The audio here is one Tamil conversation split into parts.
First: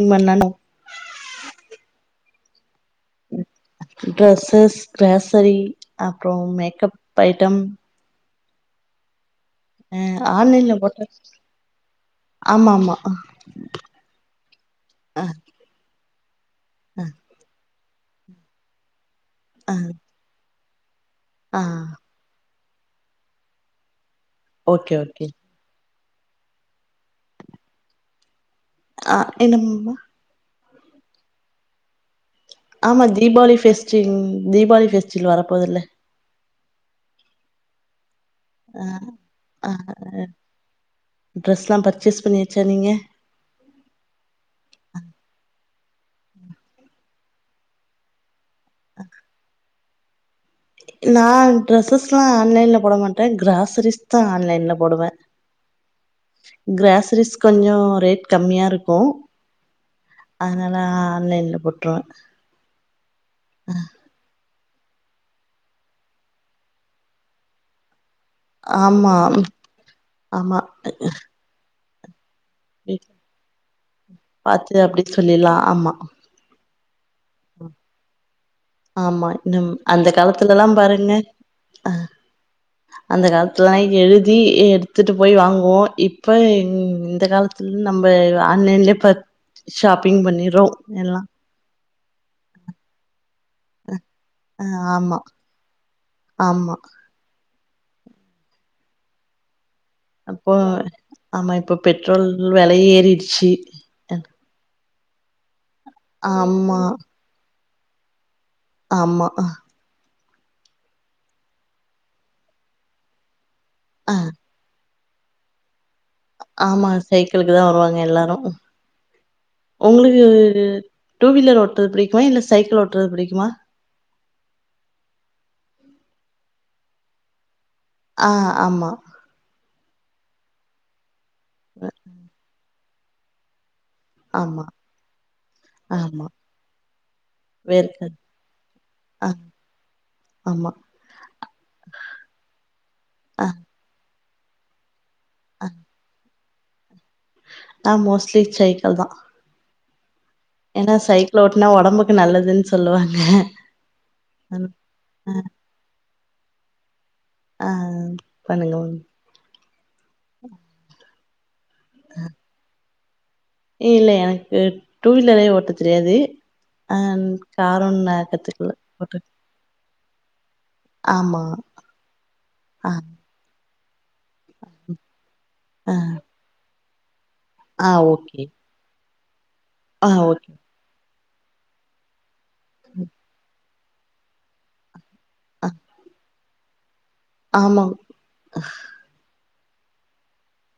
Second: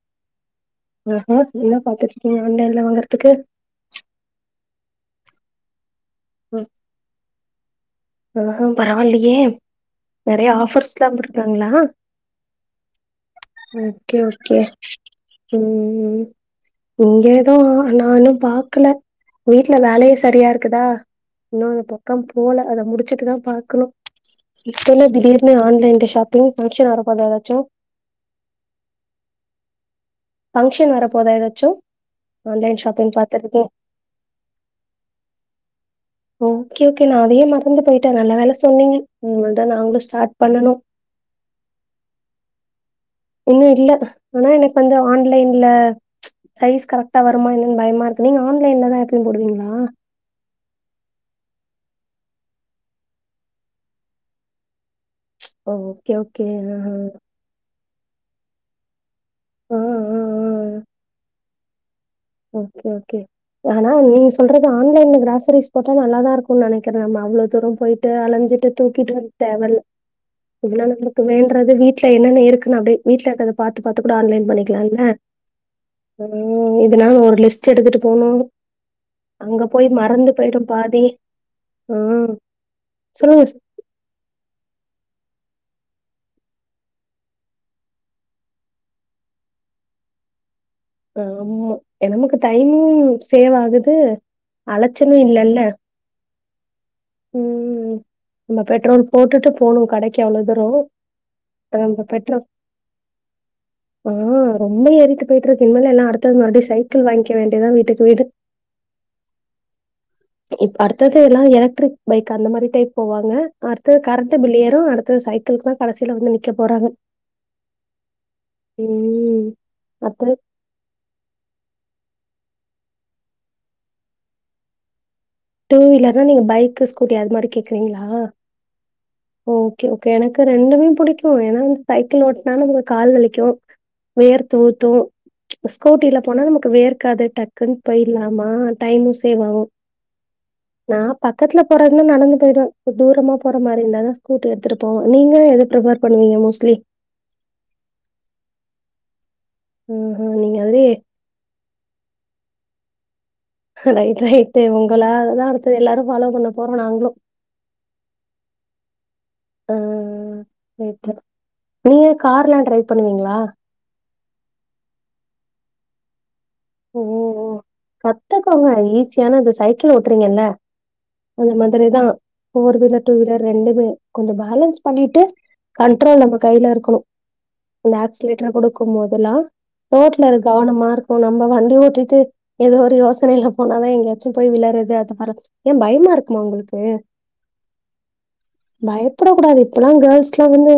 இல்ல நேண்டா நீங்க ஃபோன் [unintelligible] ஆன்லைன்ல வாங்கறதுக்கு ட்ரெஸ்ஸஸ் க்ராசரி அப்புறொம் மேக்கப் ஐட்டம் ஆ பரவாயில்லையே அ நறைய ஆன்லைன்ல போட்டா ஆஃபர்ஸ்ல்லாம் குடுக்ராங்ளா ஆமா ஆமா ஓகே ஓகே அ ம் ம் அ இங்கேதா நா இன்னும் பாக்கல வீட்ல அ வேலையே சரியா இருக்குதா ஆ இன்னு அந்த பக்கம் போல அத முடிச்சுட்டுதா பாக்கணும் இப்ப ஓகே ‌என்ன ஓகே திடீர்னு ஆன்லைன்ல ஷாப்பிங் ஃபங்க்ஷன் வர போதா ஏதாச்சும் ஆ என்னமம்மா ஃபங்ஷன் வர போதா எதாச்சு ஆமா தீபாளி ஃபெஸ்டிங் தீபாவளி ஃபெஸ்டிவல் வரப்போதுல்ல ஓகே ஓகே நா அதயே மறந்து போயிட்டே நல்ல வேல ஆ சொன்னீங்க இனிமதா நாங்களு ஸ்டார்ட் பண்ணனு ட்ரெஸ்லாம் பர்ச்சேஸ் பண்ணியாச்சா நீங்க இன்னு இல்ல ஆனா எனக்கு வந்து ஆன்லைன்ல சைஸ் கரெக்டா வருமா என்னன்னு பயமா இருக்கு நீங்க ஆன்லைன்லதா எப்பயு போடுவீங்களா நா ட்ரெஸ்ஸஸ்ல்லா ஆன்லைன்ல போட மாட்டே க்ராசரிஸ் தா ஆன்லைன்ல போடுவே ஓ ஓகே ஓகே ஆ க்ராசரிஸ் கொஞ்சொ ரேட் கம்மியா இருக்கூ ஆ ஆ ஆ ஆ அதனால ஆன்லைன்ல போட்ருவே ஓகே ஓகே அதனால [unintelligible] சொல்றது ஆன்லைன்ல கிராசரிஸ் போட்ட நல்லா தா இருக்கூன் நெனைக்கிறே நம்ம அவ்ளோ தூரம் போயிட்டு அலஞ் ட்டு தூக்கிட்டு ஆமா [unintelligible] ஆமா வீட்டுல என்னென்ன இருக் க்குனு அப்டியே வீட்ல வீட்டுல இருக்கத பாத்து பாத்து கூட ஆன்லைன் பாத்து பண்ணிக்லா இல்ல அப்டி சொல்லிலா ஆமா ம் இதனால ஒரு லிஸ்ட் எடுத்துட்டு போனு ஆமா அங்க நம் போய் அந்த மறந்து காலத்துலலா போயிடும் பாதி பாருங்க அ ம் அந்த சொல்லுங்க காலத்துலல்லா எழுதி தி எடுத்துட்டு போய் வாங்குவோ இப்ப இந்த காலத்துல நம்ப ஆன்லைன்லயே பர் ஷாப்பிங் பண்ணிறோ ஆமா நமக்கு டைமிங் சேவ் ஆகுது அ அலைச்சலு ஆமா ஆமா ம் ம் நம்ம பெட்ரோல் போட்டுட்டு போகணு கடைக் அப்போ ஆமா இப்போ பெட்ரோல் வெலைய ஏறிடுச்சி ம் ரொம்ப ஏறிட்டு போயிட்ருக்கு இனிமே எல்லா அடுத்து மறுபடி ஆமா சைக்கிள் வாங்கிக்க வேண்டியதா வீட்டுக்கு வீடு ஆமா இப்ப அடுத்தது எல்லா எலக்ட்ரிக் பைக் அந்த மாரி டைப் போவாங்க அடுத்து அ கரண்டு பில்லேரு அடுத்து சை க்கிள்குதா கடைசியில வந்து நிக்க ஆமா போறாங்க சைக்கிளுக்கு தா வருவாங்க எல்லாரு ம் உங்களுக்கு அடுத்தது டூ வீலர் ஓட்றது பிடிக்குமா இல்ல சைக்கிள் ஓட்றது பிடிக்குமா டூ வீலர்னா நீங்க பைக்கு ஸ்கூட்டி அது மாரி கேக்குறீங்களா ஆ ஆமா ஓகே ஓகே எனக்கு ரெண்டுமே பிடிக்கு ஏன்னா வந்து அ சைக்கிள் ஓட்னா நமக்கு கால் வலிக்கு வேற்து ஆமா ஊத்து ஸ்கூட்டில ஆமா போனா நமக்கு வேர்க்காது டக்குன் வேர்க போய்ட்லாமா டைமு ஆ சேவ் ஆவு ஆமா நா பக்கத்துல போறதுன்னா நடந்து போயிடுவோ தூரமா ஆ போற மாரி இருந்தாதா ஸ்கூட்டி எடுத்துட்டு போவொ நீங்க ஆ எத பிரிஃபர் பண்ணுவீங்க மோஸ்ட்லி நா மோஸ்ட்லி சைக்கிள் தா ஆஹா நீங்க அதே ஏன்னா சைக்கிள் ஓட்னா ஒடம்புக்கு நல்லதுன்னு சொல்லுவாங்க ரைட் ரைட்டு ஆ உங்களாலதா அடுத்து எல்லாரு ஃபாலோ பண்ண போறோ நாங்களு ஆ பண்ணுங்கம் ஆ ஆ இப்பொ நீங்க கார்ல்லா டிரைவ் பண்ணுவீங்களா இல்ல எனக்கு டூ வீலரே ஓட்ட தெரியாது ஆ ஓ ஓ காரோ நா கத்துக்கல போட்டு க்கிள் ஓட்டுறீங்கல்ல அந் மாதிரிதா ஃபோர் ஆ வீலர் டூ வீலர் ரெண்டுமே கொஞ்ச பேலன்ஸ் பண்ணிட்டு ஆ கண்ட்ரோல் நம்ம கையில இருக்கணு ஆ இந்த ஓகே ஆக்சிலேட்டர் குடு க்கும் போதெல்லா ஆ ரோட்ல ஓகே கவனமா இருக்கு நம்ம வண்டி ஓட்டிட்டு ஏதோ ஒரு யோசனைல போனாதா எங்கயாச்சு போய் விளறது அது மாரி ஆ ஏ பயமா இருக்குமா உங்களுக்கு ஆமா ப்புடக்க இப்பல்லா கேர்ள்ஸ்லா வந்து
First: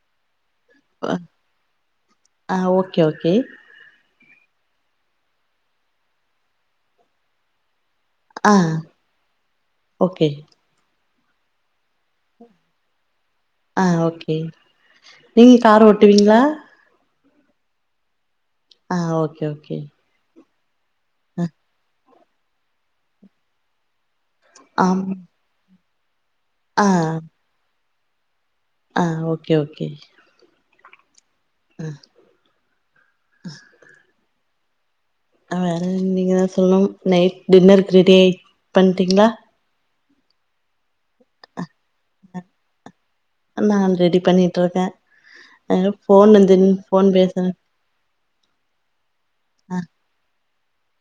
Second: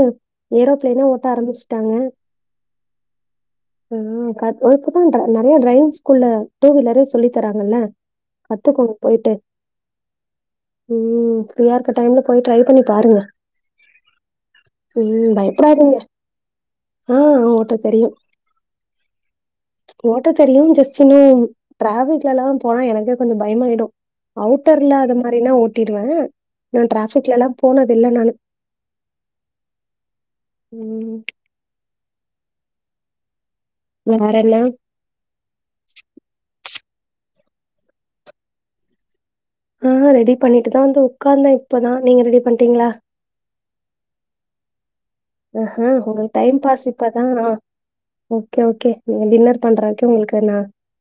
ஏரோ பிளைனே அ ஓட்ட ஆரம்பிச்சுட்டாங்க ஆ ஓகே ஓகே ஆ கத் இப்போதா ட்ர நறைய டிரைவிங் ஸ்கூல்ல டூ வீலரே சொல்லி தராங்கல்ல ஆ கத்துக்கோங்க போயிட்டு ஓகே ம் ஃப்ரீயா இருக்க டைம்ல போய் ட்ரை பண்ணி பாருங்க ஆ ஓகே ம் நீங்க கார் பயப்படாதீங்க ஓட்டுவீங்களா ஆ ஓட்ட தெரியு ஆ ஓகே ஓகே ஓட்ட தெரியு ஜஸ்ட் இன்னு ஆ டிராஃபிக்ல எல்லா போனா எனக்கே கொஞ்ச பயமாயிடு அவுட்டர்ல ஆம் அது மாரினா ஓட்டிடுவே நா ஆ டிராஃபிக்லல்லா போனது இல்ல நானு ஆ ஓகே ஓகே ம் அ வேற என்ன அ வேற நீங்க தா சொல்னு நைட் டின்னருக்கு ரெடி ஆயி பண்ட்டீங்களா ஆ ரெடி பண்ணிட்டுதா வந்து உக்காந்தே இப்பதா நீங்க ரெடி பண்ட்டீங்களா நா ரெடி பண்ணிட்டுருக்கே அஹா உங்க டைம் பாஸ் இப்பதா பேசுறே ம் ஓகே ஓகே நீங்க டின்னர் ஆ பண்றக்கே உங்களுக்கு நா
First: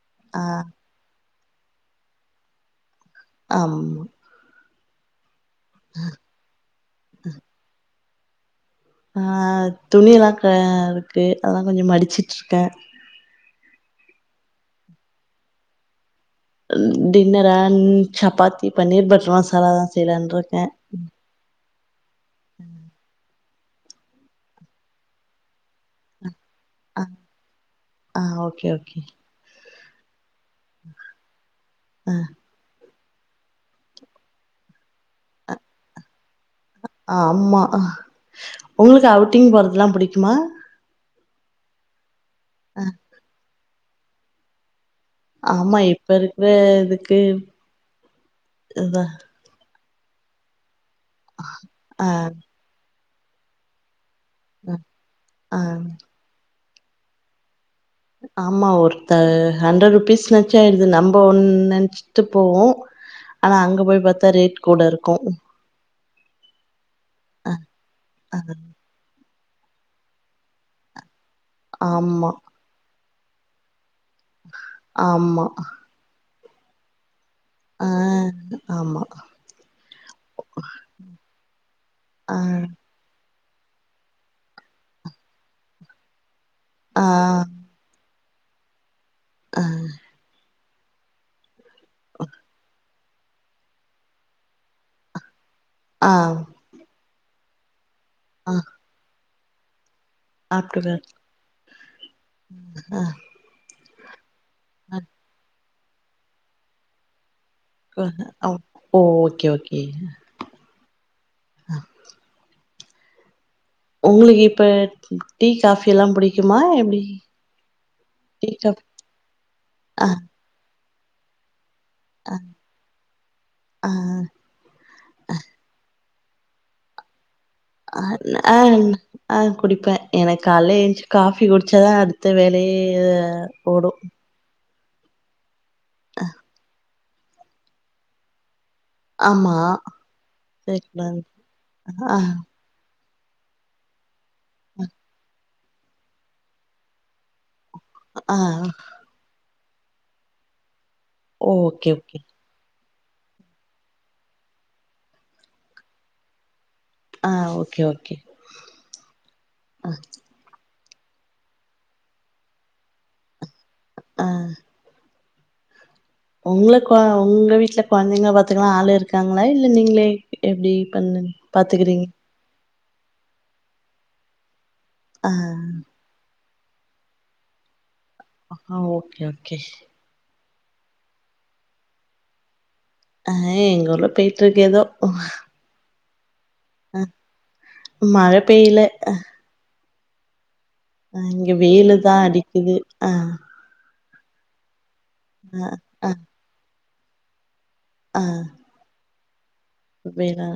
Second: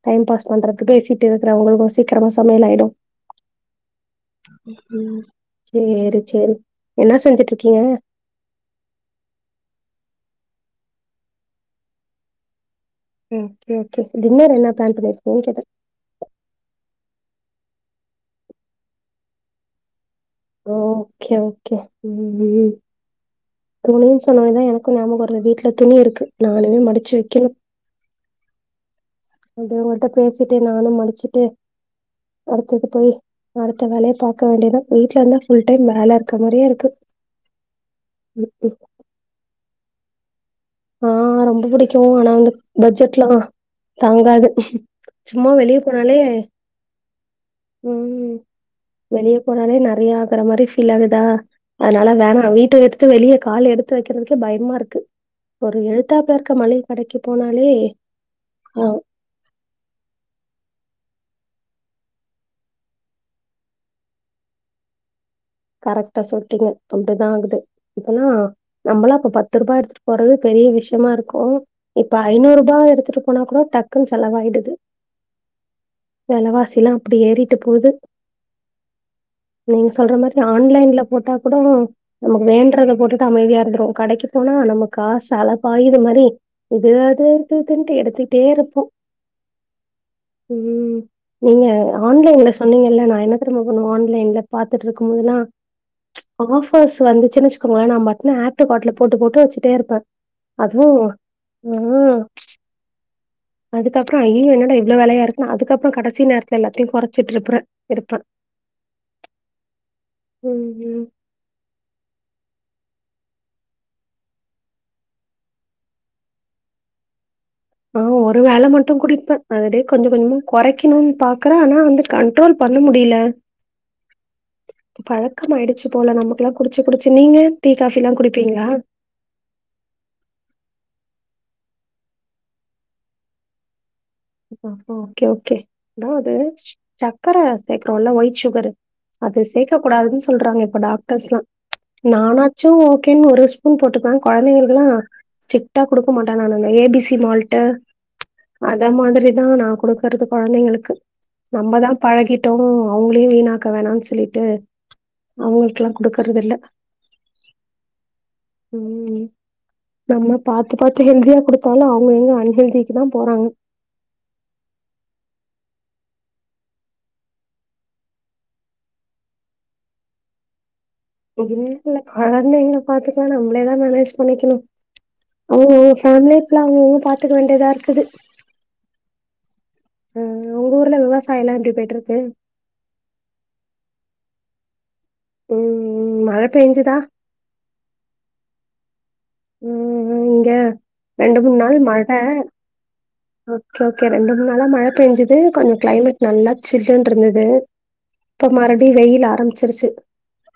டைம் ஆ பாஸ் பண்றது பேசி ட்டு இருக்குற உங்களுது சீக்கிரமா சமையல் ஆயிடு ஆம் ம் சேரி சேரி என்னா செஞ்சிட்டு இருக்கீங்க ஆ துணிலா க இருக்கு அதா கொஞ்ச மடிச்சிட்டு இருக்கன் ம் ஓகே டின்னர் என்னா பிளான் பண்ணிருக்கிங்க கேட்ட டின்னரா சப்பாத்தி பன்னீர் பட்டர் மசாலா தா செய்லானு இருக்க ஓகே ஓகே ம் ம் ம் ம் துணின் சொன்ன ஒன்னேதா எனக்கும் ஞாபக வருது வீட் ல துணி இருக்கு நானு ஆ மடிச்சி வக்கிணு ஆ ஓகே ஓகே அப்டே உங்ககிட்ட பேசிட்டே நானு மடிச்சிட்டு ஆ அடுத்த இது போயி அடுத்த வேலைய பாக்க வேண்டியதா வீட்ல இருந்தா ஃபுல் டைம் வேல இருக்க மாரியே இருக்கு ஆ ஆமா ம் கு உங்களுக்கு அவுட்டிங் போறதலா புடிக்குமா ஆ ரொம்ப புடிக்கும் ஆனா வந்து பட்ஜெட்ல்லா தாங்காது சும்மா வெளிய ஆமா இப்ப போனாலே இருக்கிற இதுக்கு ம் இதா வெளிய போனாலே நறையா ஆகுற மாரி ஃபீல் ஆகுதா அதனால ஆ வேணா வீட்ட எடுத்து வெளிய கால் எடுத் து வைக்கிறதுக்கே பயமா ஆ இருக்கு ஒரு ஆ எதுத்தாப்பல இருக்க மள்ளிக கடைக்கி போனாலே ஆமா ஆ ஒருத்த ஹண்ட்ரட் ருபீஸ் நென்ச்சி ஆயிடுது நம்போ ஒன் நென்ச்சிட்டு போவோ ஆனா அங்க போய் பாத்தா ரேட் கூட இருக்கும் கரக்ட்டா சொல்லிட்டீங்க அப்டிதா ஆகுது இப்பலா நம்பளா இப்ப பத்து ரூபா எடுத்துட்டு போறது பெரிய விஷியமா இருக்கும் இப்ப ஆமா ஐநூரூபா எடுத்துட்டு போனா கூட டக்குன் செலவாயிடுது ஆமா வெலவாசிலா அப்டி ஏறிட்டு போது ஆ ஆமா நீங்க சொல்ற மாரி நா ஆன்லைன்ல போட்டா கூடோ ஆ நமக்கு வேண்டறத போட்டுட்டு அமைதியா இருந்துருவோ கடைக்கு போனா நம்ம காசு அலப்பாயிது மாரி இது ஆ அது இது இதுன்ட்டு எடுத்துகிட்டே இருப்போ ஆ ம் நீங்க ஆன்லைன்ல சொன்னீங்கல்ல நா என்ன தெரிமா பண்ணுவோ ஆன்லைன்ல பாத்துட்டு இருக் கும்போதுல்லா ஆ ஆபர்ஸ் வந்துச்சின்னு வச்சுக்கோங்கள நா பாட் டுனு ஆ ஆட் டூ காட்ல போட்டு போட்டு வச்சிட்டே இருப்ப அதுவும் ம் ம் ஆ அதுக்கப்புற ஐய்யயோ என்னாட இவ்ளோ ஆ வெலையா இருக்குனு அதுக்கப்புற கடைசி நேரத்துல எல்லாத்தையும் கொறச்சிட்டு இருப்புற ஓ ஓகே ஓகே ம் ம் உங்களுக்கு இப்ப டீ காஃபி எல்லா புடிக்குமா எப்டி ஆமா ஒரு டீ வேல காஃபி மட்டு குடிப்பன் அதோடே கொஞ்ச ஆ கொஞ்சமா கொறைக்கணும் பாக்கற ஆனா வந்துட் கண்ட்ரோல் பண்ண முடியில ஆ பழக்கம் ஆயிடுச்சி போல நமக்குல்லா குடிச்சி குடிச்சி நீங்க டீ காஃபி எல்லா ஆ குடிப்பீங்களா ஆ குடிப்பன் எனக்கு கால்ல ஏன்ச்சி காஃபி குடிச்சாதா அடுத்த வேலயே ஓடும் அப்ப ஓகே ஓகே அதா அது சக்கர சேக்கறோம் இல்ல ஒயிட் சுகரு அது ஆமா சேக்கக் கூடாதுன்னு சொல்றாங்க இப்ப டாக்டர்ஸ்லா ஆ நானா ச்சும் ஓகேன்னு ஒரு ஸ்பூன் போட்டுக்குவ கொழந்தைங்களுக்குலா ஸ்டி ட்டா குடுக்க மாட்டன் நானு இந்த ஏபிசி மால்ட்டு ஆ அந்த மாதிரிதா நா குடுக்கறது கொழந்தைங்களுக்கு நம்ம ஓகே தா ஓகே பழகி ட்டோம் அவங்களையும் வீணாக்க வேணான் சொல்லிட்டு அவுங்களுக்குல்லாம் குடுக்கறது இல்ல ஆ ஓகே ஓகே ம் ம் ஆமா பார்த்து பார்த்து ஹெல்தியா கொடுத்தாலலூ அவங்க எங்க அன்ஹெல்திக்கு தா போறாங்க ஆ உங்களக் ஆ உங்க வீட்ல கெழந்தைங்கள பார்த்துக்கலா ஆளு இருக்காங்களா இல்ல நீங்களே எப்டி பண் பாத்துக்கீறீங்க கெலந்தீங்கள பாத்துக்கனோ நம்மளேதா மேனேஜ் பண்ணிக்கணோ [unintelligible] ஆ [unintelligible] அவங்கவுங்க பார்த்துக்க வேண்டியதா இருக்குது அ ஓகே ஓகே ம் ம் உங் ஊர்ல விவசாயம்ல்லா எப்டி போயிட்டு இருக்கு அ எங்க ஊர்ல போய்ட்டு இருக்க ஏதோ ம் ம் ம் மழ பெஞ்சுதா மழை பெய்ல ம் ம் இங்க ரெண்டு இங்க மூண் நாள் வெயிலு தா மழஹ அடிக்குது ஆ ஓகே ரெண்டு மூணு நாளா மழ பெய்ஞ்சுது ஆ கொஞ்சொ ஆ கிளைமேட் நல்லா சில்லுன்னு இருந்தது ஆ இப்ப மறுப்படியூ வெயில் ஆரம்பிச்சுடிச்சு வேணா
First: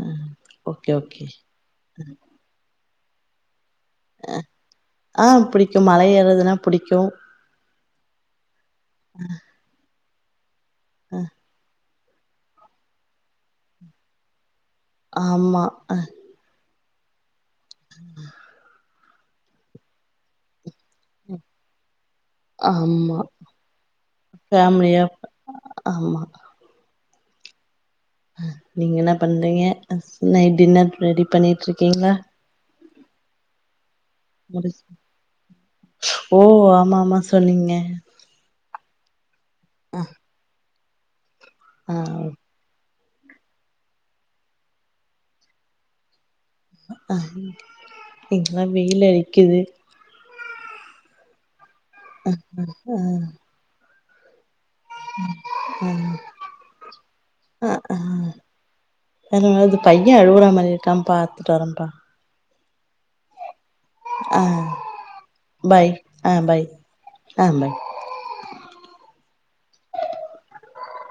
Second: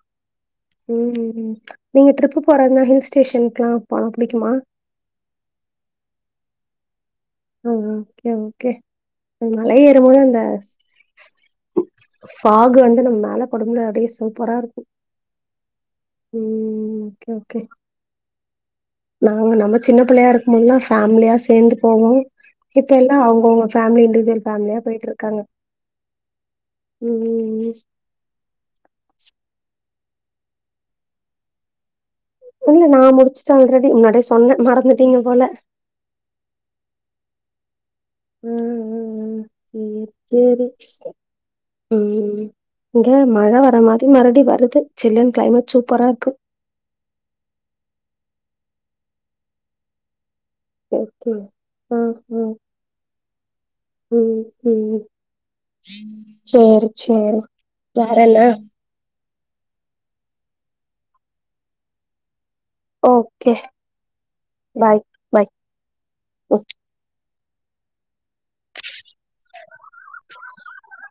ஓகே ஓகே ம் நீங்க ட்ரிப்பு போறதுனா ஹில் ஸ்டேஷன்லா போனா புடிக்குமா ஆ புடிக்கும் மல ஏற்றதுனா புடிக்கூ ம் ம் ஓகே ஓகே உம் அந்த ளையேறும் போது இந்த ஆ ஃபாகு வந்து நம்ம மேல படும்ல அப்டியே சூப்பரா இருக்கூ ஆமா ம் ஓகே ஓகே உஹம் நாங்க நம்ம சின்ன பிள்ளையா இருக்கூ போதுல்லா ஃபேமிலியா சேர்ந்து போவோ இப்ப எல்லா ஆமா அவங்கவுங்க ஃபேமிலி இண்டியூஜல் ஃபேமிலியா போயிட்டு இருக்காங்க ஆமா ம் ம் ம் நீங்க என்ன பண்றீங்க நைட் டின்னர் ரெடி பண்ணிட்டு இருக்கீங்களா இல்ல நா முடிச்சுட்டு ஆல்ரெடி முன்னாடியே சொன்னே முடிச் மறந்துட்டீங்க போல ஓ ஆமா ஆமா சொன்னீங்க ம் ம் ம் ம் செரி ஆ ம் ம் இங்க மழ வர மாதிரி மறுபடியூ வருது சில்லனு கிளைமேட் சூப்பரா இருக்கு ஹ இங்கல்லா வெயில் அடிக்குது ஓகே ஆ ம் ம் ம் சேர் சேரி வேறன்ன அம் அது பையன் அழுவுற மாதிரி இருக்கான் பாரத்துட்டு வரேம்பா ஓ கே ஆ பாய் ஆ பாய் ஆ பாய் [unintelligible]